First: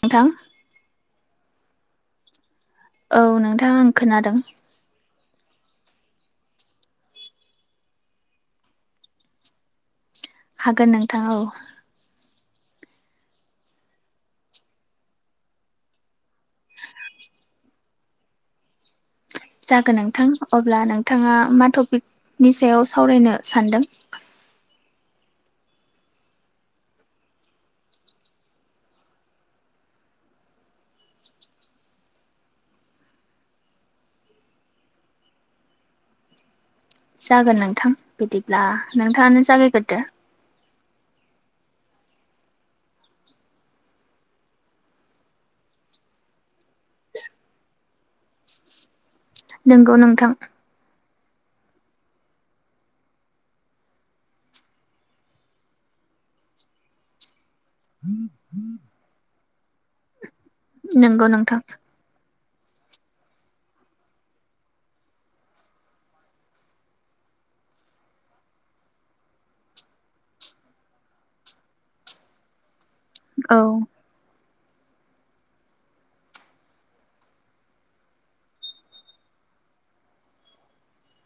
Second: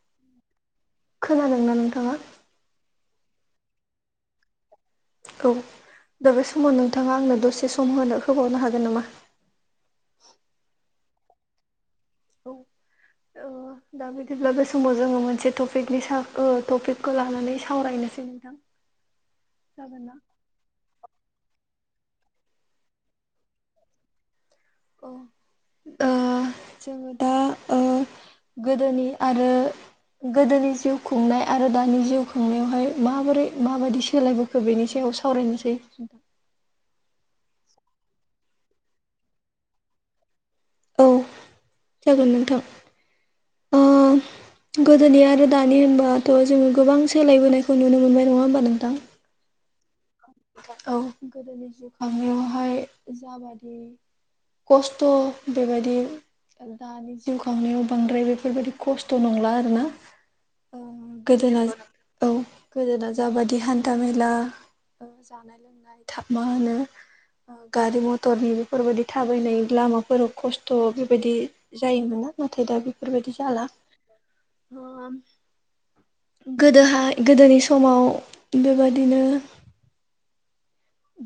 नोंथां खोनादों ना नोंथाङा औ नोंथां आं खोनादों औ दा बे समाव नोंथाङा आंनो दसे सम होनो होबावनो हागोन नामा हागोन नोंथां औ औ [inaudible] दा बिदिब्ला बे समाव जोङो मोनसे टपिकनि सा टपिकखौ लानानै सावरायनोसै नोंथां [inaudible] जागोन नोंथां अब्ला नोंथाङा मा टपिकनि सायाव सावरायनो सानदों ओ जोङो दा ओ गोदोनि आरो गोदोनि जिउ खुंनाय आरो दानि जिउ खुंनायावहाय माबोरै माबायदि सोलायबो ओ बेनि सायाव सावरायनोसै जागोन नोंथां बिदिब्ला नोंथाङानो जागायग्रोदो। औ जागोन नोंथां। ओ [inaudible] गोदोनि आरो दानि होनबाथ' जोङो गोबां सोलायबोनायखौ नुनो मोनबाय नङा होमबा नोंथां। नोंगौ नोंथां। औ गोदोनि जिउ खांनायावहाय जाबादि खस्थ' बेबायदि दानि जिउ खांनायाव बांद्राय बेफोरबायदि खस्थ' नंला आरोना। औ नोंगौ नोंथां गोदोना औ गोदोना जाबादि हान्था मेला ओ जानाय लोंनाय थाब मा होनो ओ गारि मटरनि बेफोरबायदि थाबायनाय लामाफोराव खस्थ' बेबायदि जायोमोन ना नाथाय दा बेफोरबादि औ जाला। गोदोहाय गोदोनि समाव बेबादिनो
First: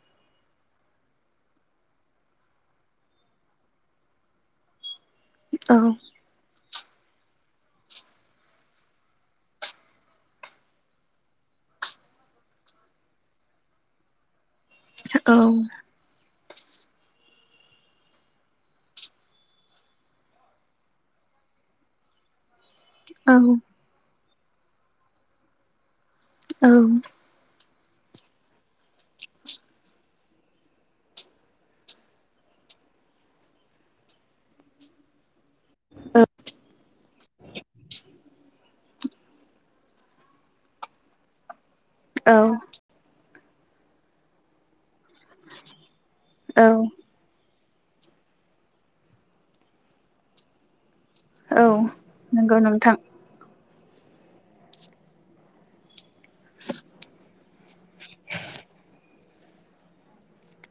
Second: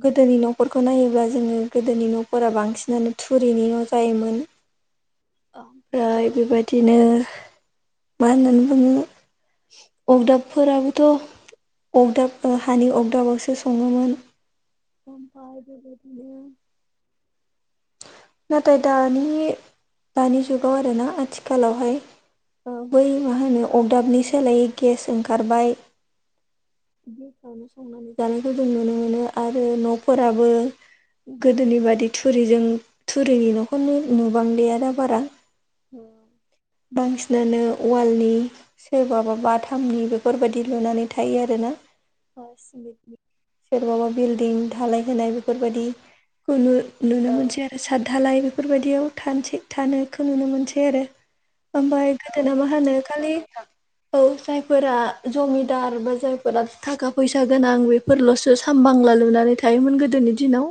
गोदोनि न'फोरखौ नायोब्ला जोङो गोदोनि न'फोरा बांसिनानो थुरिनि न' जायोमोन। औ ओमफ्राय बेबादिनो मा होननानै बुङो अगदाबफोराबोथ' अगदाब ओ हानि अगदाबावसो सङोमोन। औ ओमफाय बेबाय नाथाय दानि दानि जुगाव आरोना आथिखालावहाय ओ बै माहोनो अगदाबनि सोलायै गेस ओंखारबाय। औ। गेसावनो संनानै जानायखौ जों नुनो मोनो आरो न'फोराबो गोदोनि बादि थुरिजों थुरिनि न'खौनो नुबांलिया दा बारा। ओ औ बांसिनानो अवालनि सोरबाबा बाथा मनि बेफोरबादि लुनानै थायो आरोना। औ सोरबाबा बिल्डिं धालाय होनाय बेफोरबादिखौबो औ नुनो मोनो बिदिआरो सादधालाय बेफोरबायदियाव थानसै थानायखौ नुनो मोनसै आरो। औ ओमफाय गोदोना नंगौ मा नोंथां होनो खालि औ जायफोरा जमिदार बा जायफोरा थाखा फैसा गोनां बेफोरल'सो सामबांला लुनानै थायोमोन गोदोनि दिनाव।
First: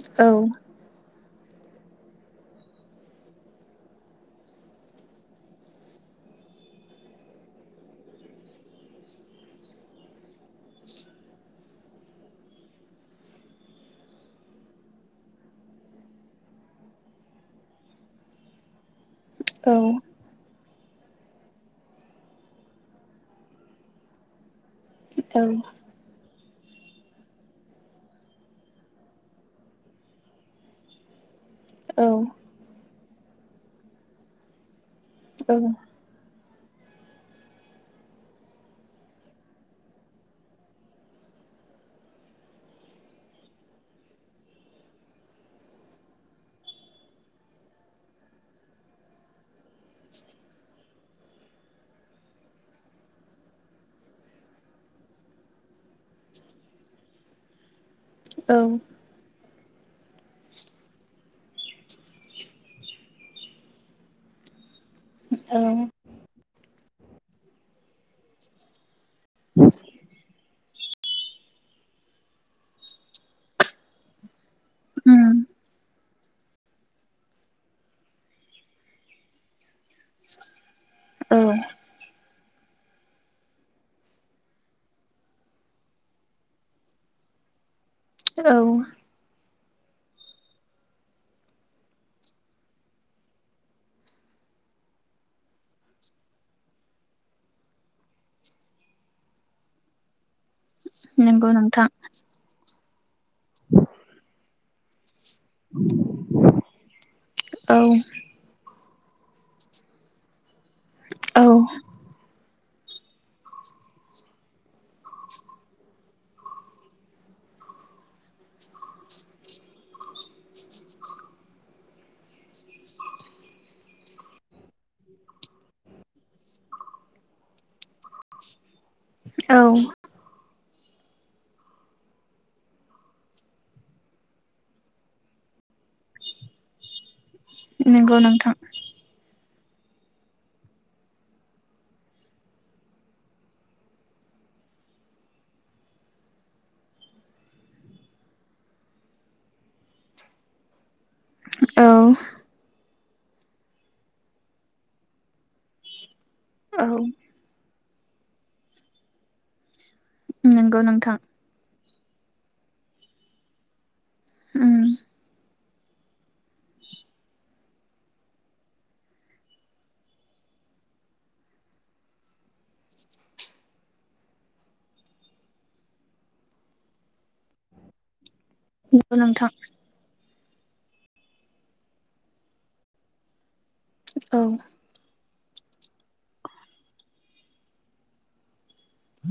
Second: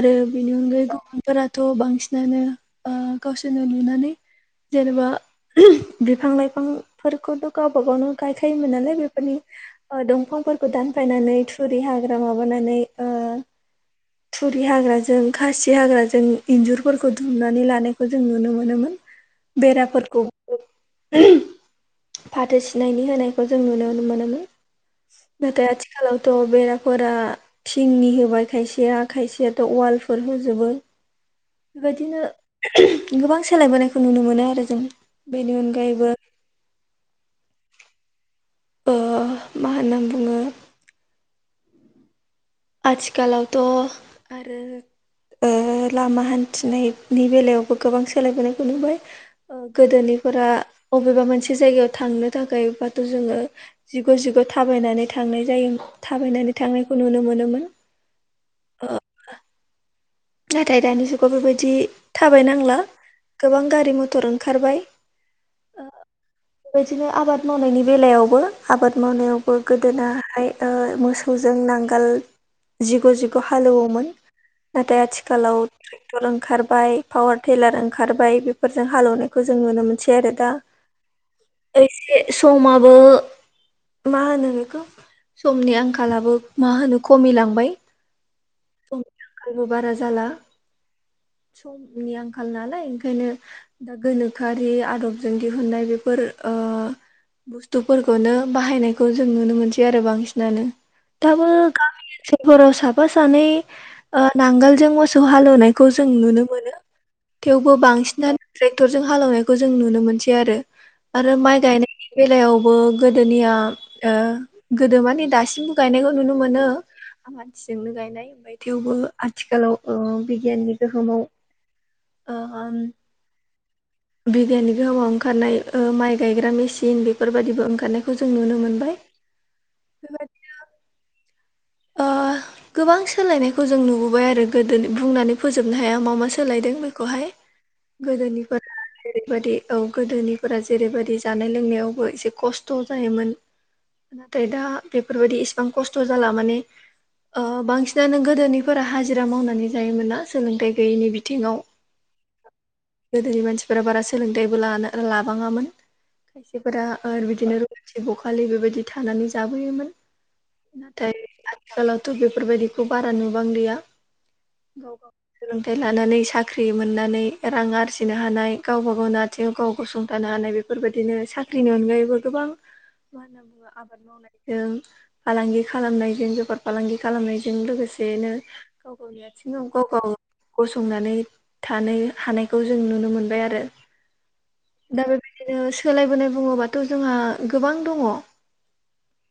आरो औ बेनि अनगायै फोथाराथ' बांसिनानो ओ गावसोरनो लुनानै जेनेबा बिफां लाइफांफोरखौबो गावबा गावनो गायखायोमोन नालाय बेफोरनि ओ दंफांफोरखौ दानफायनानै थुरि हाग्रा माबानानै ओ थुरि हाग्राजों खासि हाग्राजों इन्जुरफोरखौ दुमनानै लानायखौ जों नुनो मोनोमोन। औ बेराफोरखौ फाथो सिनायनि होनायखौ जों नुनो मोनोमोन। औ नाथाय आथि खालावथ' बेराफोरा थिंनि होबाय खायसेया खायसेयाथ' वालफोर हो जोबो। बेबायदिनो गोबां सोलायबोनायखौ नुनो मोनो आरो जों। बेनि अनगायैबो ओ मा होनना बुङो आथिखालावथ' आरो ओ लामा हान्थिनायनि बेलायावबो गोबां सोलायबोनायखौ नुबाय। ओ गोदोनिफोरा अबेबा मोनसे जायगायाव थांनो थाखायबाथ' जोङो जिग' जिग' थाबायनानै थांनाय जायोम थाबायनानै थांनायखौ नुनो मोनोमोन। औ। ओ नाथाय दानि जुगाव बेबायदि थाबाय नांला गोबां गारि मटर ओंखारबाय। ओ औ। बेबायदिनो आबाद मावनायनि बेलायावबो आबाद मावनायावबो गोदोनाहाय ओ मो सौजों नांगोल जिग' जिग' हालेवोमोन। दा उम आथिखालाव ट्रेक्टर ओं खारबाय पावार थेलार ओंखारबाय बेफोरजों हालौनायखौ जों नुनो मोनसै आरो दा औ एसे समाबो मा होनो बेखौ समनि आंखालाबो मा होनो खमिलांबाय औ। बो बारा जाला समनि आंखाल नालाय ओंखायनो दा गोनोखोआरि आदबजों दिहुननाय बेफोर ओ बुस्थुफोरखौनो बाहायनायखौ जों नुनो मोनसै आरो बांसिनानो। दाबो नंगौ नोंथां गामि ओनसोलफोराव साफा सानै ओ नांगोलजों मो सौ हालुनायखौ जों नुनो मोनो थेवबो औ बांसिनानो [unintelligible] टरजों हालौनायखौ जों नुनो मोनसै आरो आरो औ माइ गायनायनि बेलायावबो गोदोनिया ओ गोदो माने दासिमबो गायनायखौ नुनो मोनो आ मानसिजोंनो गायनाय [unintelligible] थेवबो आथिखालाव ओ बिगियाननि गोहोमाव ओम बिगियाननि गोहोमाव ओंखारनाय ओ माइ गायग्रा मेसिन बेफोरबायदिबो ओंखारनायखौ जों नुनो मोनबाय औ बेबायदि ओ [inaudible] गोबां सोलायनायखौ जों नुबोबाय आरो गोदो बुंनानै फोजोबनो हाया मा मा सोलायदों बेखौहाय नंगौ गोदोनि नोंथां [unintelligible] जेरैबायदि औ गोदोनिफोरा जेरैबायदि जानाय लोंनायावबो एसे खस्थ' जायोमोन नाथाय दा बेफोरबायदि इसिबां खस्थ' जाला माने ओ बांसिनानो गोदोनिफोरा हाजिरा मावनानै जायोमोन ना सोलोंथाइ गैयैनि बि थिङाव औ गोदोनि मानसिफोरा बारा सोलोंथायाइबो लानो लाबाङामोन औ खायसेफोरा [unintelligible] बिदिनो थि बखालि बेबायदि थानानै जाबोयोमोन नंगौ नोंथां थिखालावथ' बेफोरबायदिखौ बारा नुबांलिया उम गाव गावनि सोलों थाइ लानानै साख्रि मोननानै रां आरजिनो हानाय गावबा गावनो आथिङाव गाव गसंथानो हानाय बे फोरबायदिनो साख्रिनि अनगायैबो गोबां मा होनो आबाद मावनायजों फालांगि खालामनायजों जोबोद फालांगि खालामनायजों लोगोसेनो गाव नंगौ गावनि नोंथां आथिङाव गाव-गाव गसंनानै थानो हानायखौ जों नुनो मोनबाय आरो औ दा बेबायदिनो सोलायबोनाय बुङोबाथ' जोंहा गोबां दङ'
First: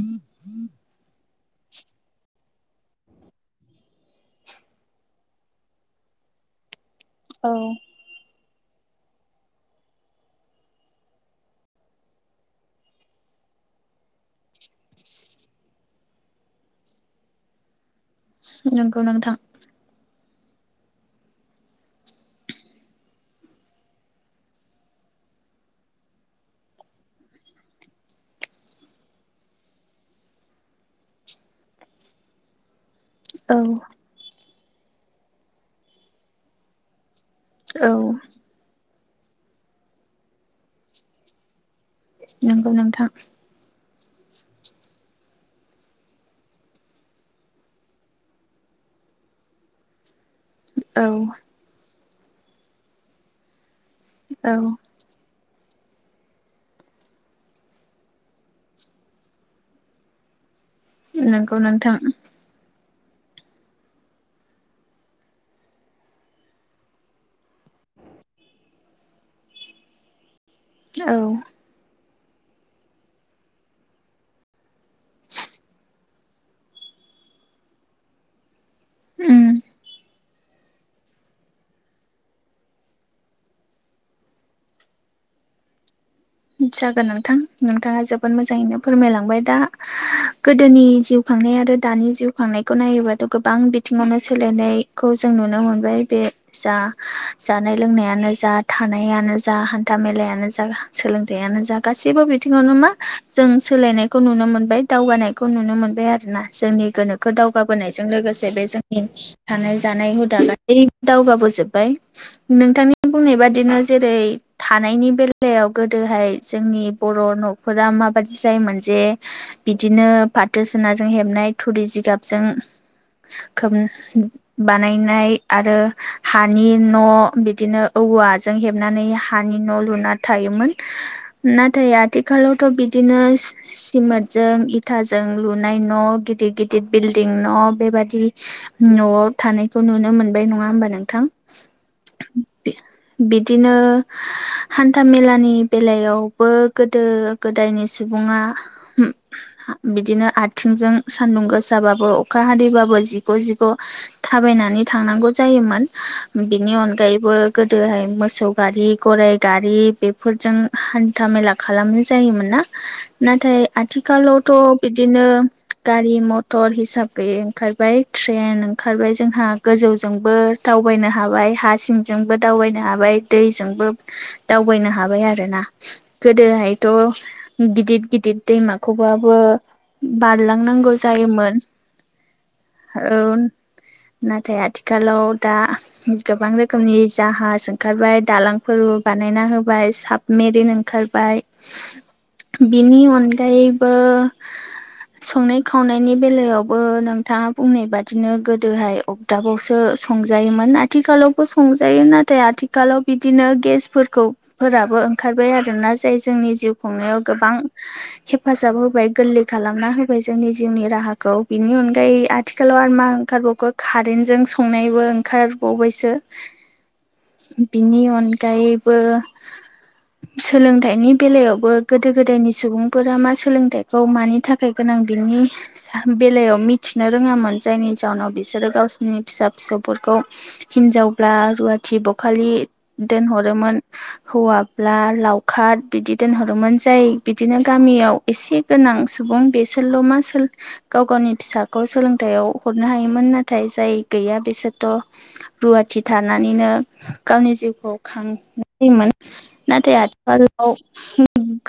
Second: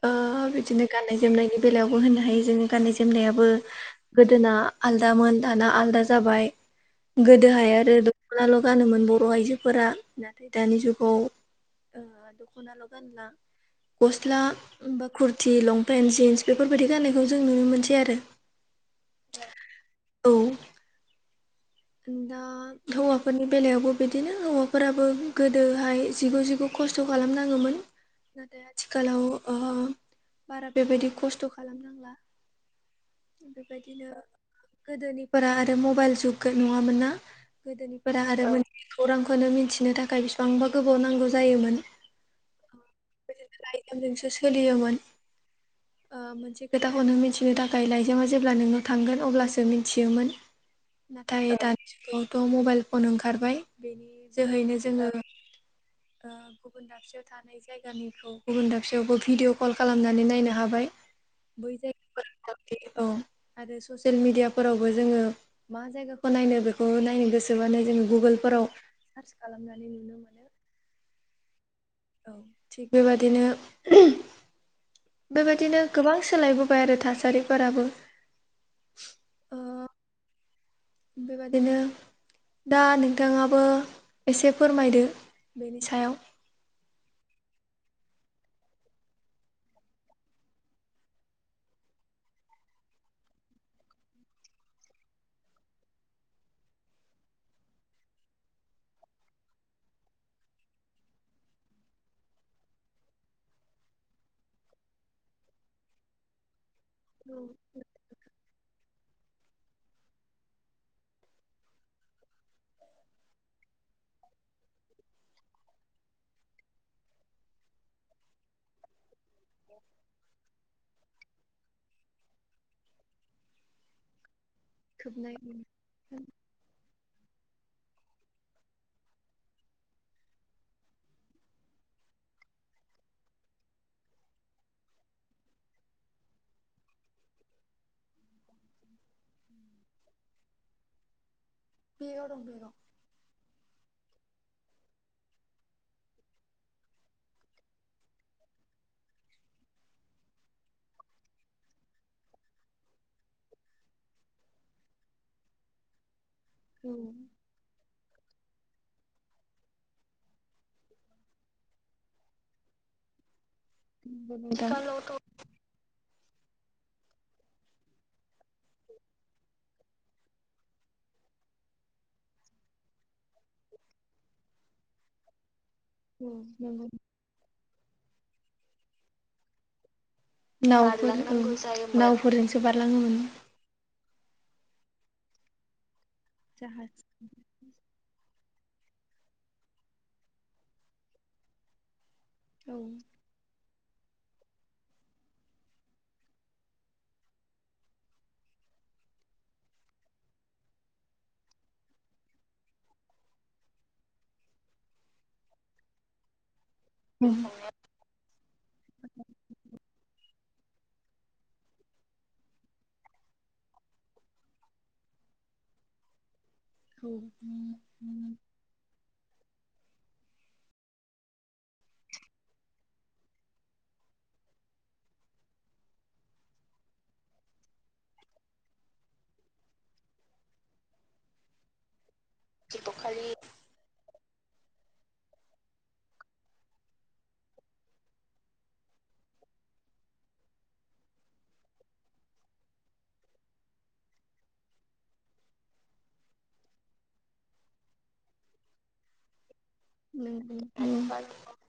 ओ बिदिनो गाननाय जोमनायनि बेलायावबो होननो हायो जोंनि गाननाय जोमनायाबो गोदोना आलदामोन दाना आलदा जाबाय गोदोहाय आरो द' [unintelligible] गानोमोन बर' आइजोफोरा नाथाय दानि जुगाव ओ दख खना ल' गानला गस्ला बा खुरति लंपेन जिन्स बेफोरबायदि गाननायखौ जों नुनो मोनसै आरो नोंगौ नोंथां औ दा हौवाफोरनि बेलायावबो बिदिनो हौवाफोराबो गोदोहाय जिगु-जिगु खस्थ' खालामनाङोमोन नाथाय आथिखालाव ओ बारा बेबायदि खस्थ' खालामनांला [inaudible] बेबायदिनो गोदोनिफोरा आरो मबाइल जुग गो नङामोन ना औ गोदोनिफोरा आरो [unintelligible] खौरांखौनो मिथिनो थाखाय बिसेबांबा गोबाव नांगौ जायोमोन नोंगौ नोंथां। फ्रायजोंसो सोलियोमोन। ओ मोनसे खोथाखौनो मिथिनो थाखाय लाइजामा जेब्ला नोंनाव थांगोन अब्लासो मिथियोमोन। औ नाथाय दानि जुगावथ' मबाइल फन ओंखारबाय बेनि औ जोहैनो जोंङो ओ गुबुन दाबसेयाव थानाय जायगानिखौ गुबुन दाबसेयावबो भिडिअ कल खालामनानै नायनो हाबाय। नंगौ बै नोंथां जायगाफोर औ आरो ससियेल मिडियाफोरावबो जोंङो मा जायगाखौ नायनो बेखौ नायनो गोसोबानो जोंङो गुगोलफोराव सार्च खालामनानै नुनो मोनो। औ औ थिग बेबादिनो [unintelligible] बेबायदिनो गोबां सोलायबोबाय आरो थासारिफोराबो ओ उम बेबादिनो दा नोंथांङाबो एसे फोरमायदो बेनि सायाव जागोन नोंथां नोंथांङा जोबोद मोजांङैनो फोरमायलांबाय दा गोदोनि जिउ खांनाय आरो दानि जिउ खांनायखौ नायोबाथ' गोबां बिथिंङावनो सोलायनायखौ जों नुनो मोनबाय बे जा जानाय लोंनायानो जा थानायानो जा हान्था मेलायानो जा सोलोंथायाइयानो जा गासैबो बिथिंङावनो मा जों सोलायनायखौ नुनो मोनबाय दावगानाय खौ नुनो मोनबाय आरो ना जोंनि गोनोखो औ दावगाबोनाय जों लोगोसे बे जोंनि थानाय जानाय हुदा गासै दावगाबोजोबबाय। नोंथांनि बुंनाय बादिनो जेरै थानायनि बेलायाव गोदोहाय जोंनि बर' न'फोरा माबादि जायोमोन जे बिदिनो फाथो सोना जों हेबनाय थुरि जिगाबजों खोब खोबनाय बानायनाय आरो हा हानि न' बिदिनो औवाजों हेबनानै हानि न' लुना थायोमोन। नाथाय आथिखालावथ' बिदिनो सिमोनेटजों इथाजों लुनाय न' गिदिर गिदिर बिल्डिं न' बेबादि न'आव थानायखौ नुनो मोनबाय नंङा होमबा नोंथां। [unintelligible] बिदिनो हान्था मेलानि बेलायावबो गोदो गोदायनि सुबुंङा बिदिनो आथिंजों सान्दुं गोसाबाबो अखा हादैबाबो जिग' जिग' थाबायनानै थांनांगौ जायोमोन। बिनि औ अनगायैबो गोदोहाय मोसौ गारि गराय गारि बेफोर जों हान्था मेला खालामनाय जायोमोन ना? नाथाय नंगौ आथिखालावथ' नोंथां औ बिदिनो गारि मथर हिसाबै ओंखारबाय ट्रेन ओंखारबाय जोंहा गोजौजोंबो दावबायनो हाबाय हा सिंजोंबो दावबायनो हाबाय दैजोंबो दावबायनो हाबाय आ रो ना। नंगौ गोदोहायथ' गिदिर गिदिर दैमाखौबाबो बारलांनांगौ नावफोर औ जायोमोन। नावफोरजोंसो बारलाङोमोन औ नाथाय आथिखालाव दा गोबां रोखोमनि जाहाज जाहाज ओंखारबाय दालांफोर बानायना होबाय साबमेरिन ओंखारबाय। औ बिनि अनगायैबो संनाय खावनायनि बेलायावबो नोंथांङा बुंनाय बादिनो गोदोहाय अ दाबावसो संजायोमोन आथिखालावबो संजायो नाथाय आथिखालाव बिदिनो गेसफोरखौ फोराबो ओंखारबाय आरोना जाय जोंनि जिउ खुंनायाव औ गोबां हेफाजाब होबाय गोरलै खालामना होबाय जोंनि जिउनि राहाखौ बिनि अनगायै आथिखालाव आरोमा ओंखारबावखो खारेन्जों संनायबो ओंखारबावबायसो। बिनि अनगायैबो सोलोंथाइनि बेलायावबो गोदो गोदायनि सुबुंफोरा मा सोलोंथाइखौ मानि था फै गोनां बिनि सा बेलायाव मिथिनो रोङामोन जायनि जाहोनाव बिसोरो गावसोरनि फिसा फिसौफोरखौ हिनजावब्ला रुवाथि बखालि दोनहरोमोन हौवा ब्ला लावखार बिदि दोनहरोमोन जाय बिदिनो गामियाव एसे गोनां सुबुं बेसो सेल' मा ओन्सोल गाव गावनि फिसाखौ सोलोंथायाव हरनो हायोमोन नाथाय जाय गैया बिसोरथ' रुवाथि थानानैनो गावनि जिउखौ खांबोयोमोन। नाथाय नोंगौ औ आथिखालाव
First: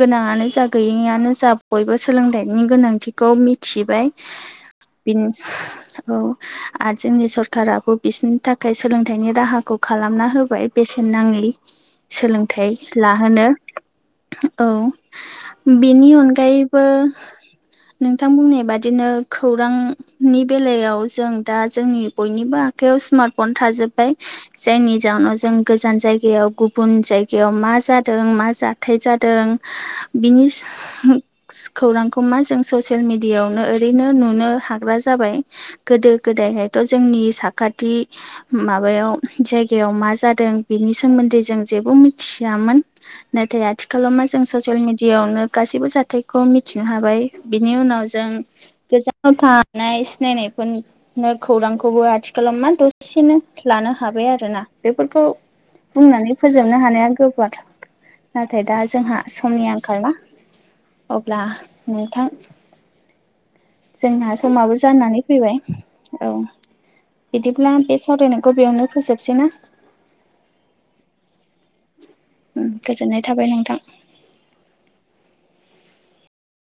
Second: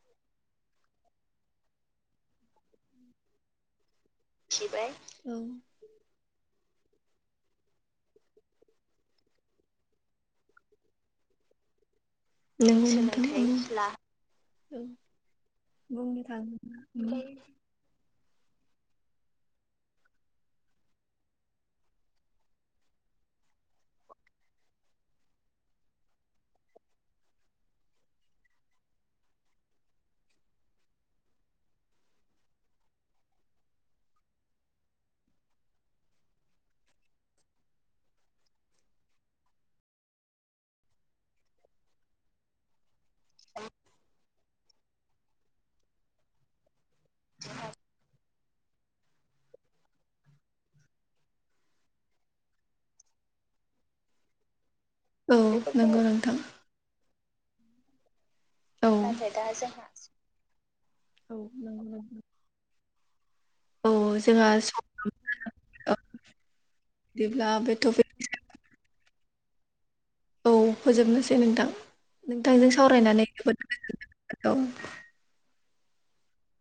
गोनाङानो जा गैयिआनो जा बयबो सोलोंथाइनि गोनांथिखौ मि थिबाय बिन औ आरो जोंनि सरखाराबो बिसोरनि थाखाय सोलोंथाइनि राहाखौ खालामना होबाय। बेसेन नाङि सोलोंथाइ लाहोनो औ बेनि बुंनो अनगायैबो थाङोब्ला नोंथां बुंनाय बादिनो खौरां नि बेलायाव जों दा जोंनि बयनिबो आखाइयाव स्मार्ट फन थाजोब्बाय। जायनि जाहोनाव जों गोजान जायगायाव गुबुन जायग बेयाव मा जादों मा जाथाय जादों बिनि होस खौरांखौ मा जों ससियेल मिडियावनो ओरैनो नुनो हाग्रा जाबाय। गोदो गोदायहायथ' जोंनि साखाथि माबायाव जायगायाव मा जादों बेनि सोमोन्दै जों जेबो मिथ मिथियामोन नाथाय आथिखालाव मा जों ससियेल मिडिया आवनो गासिबो जाथ थायखौ मिथिनो हाबाय बिनि उनाव जों गोजानाव थानाय सिनायनायफोर नो खौरांखौबो आथिखालाव मा दसेनो लानो हाबाय आरो ना बेफोरखौ औ नंगौ बुंनानै नोंथां फोजोबनो हानाया गोबाद नाथाय दा औ जोंहा समनि आंखालना अब्ला नंगौ नोंथां औ जोंना जोंहा समाबो सम जानानै फैबाय औ बिदिब्ला बे सावरायनायखौ बेयावनो फोजोबसै ना? औ फोजोबनोसै नोंथां नोंथांजों सावरायनानै गोजोननाय थाबाय जोबोद नोंथां गोजोन औ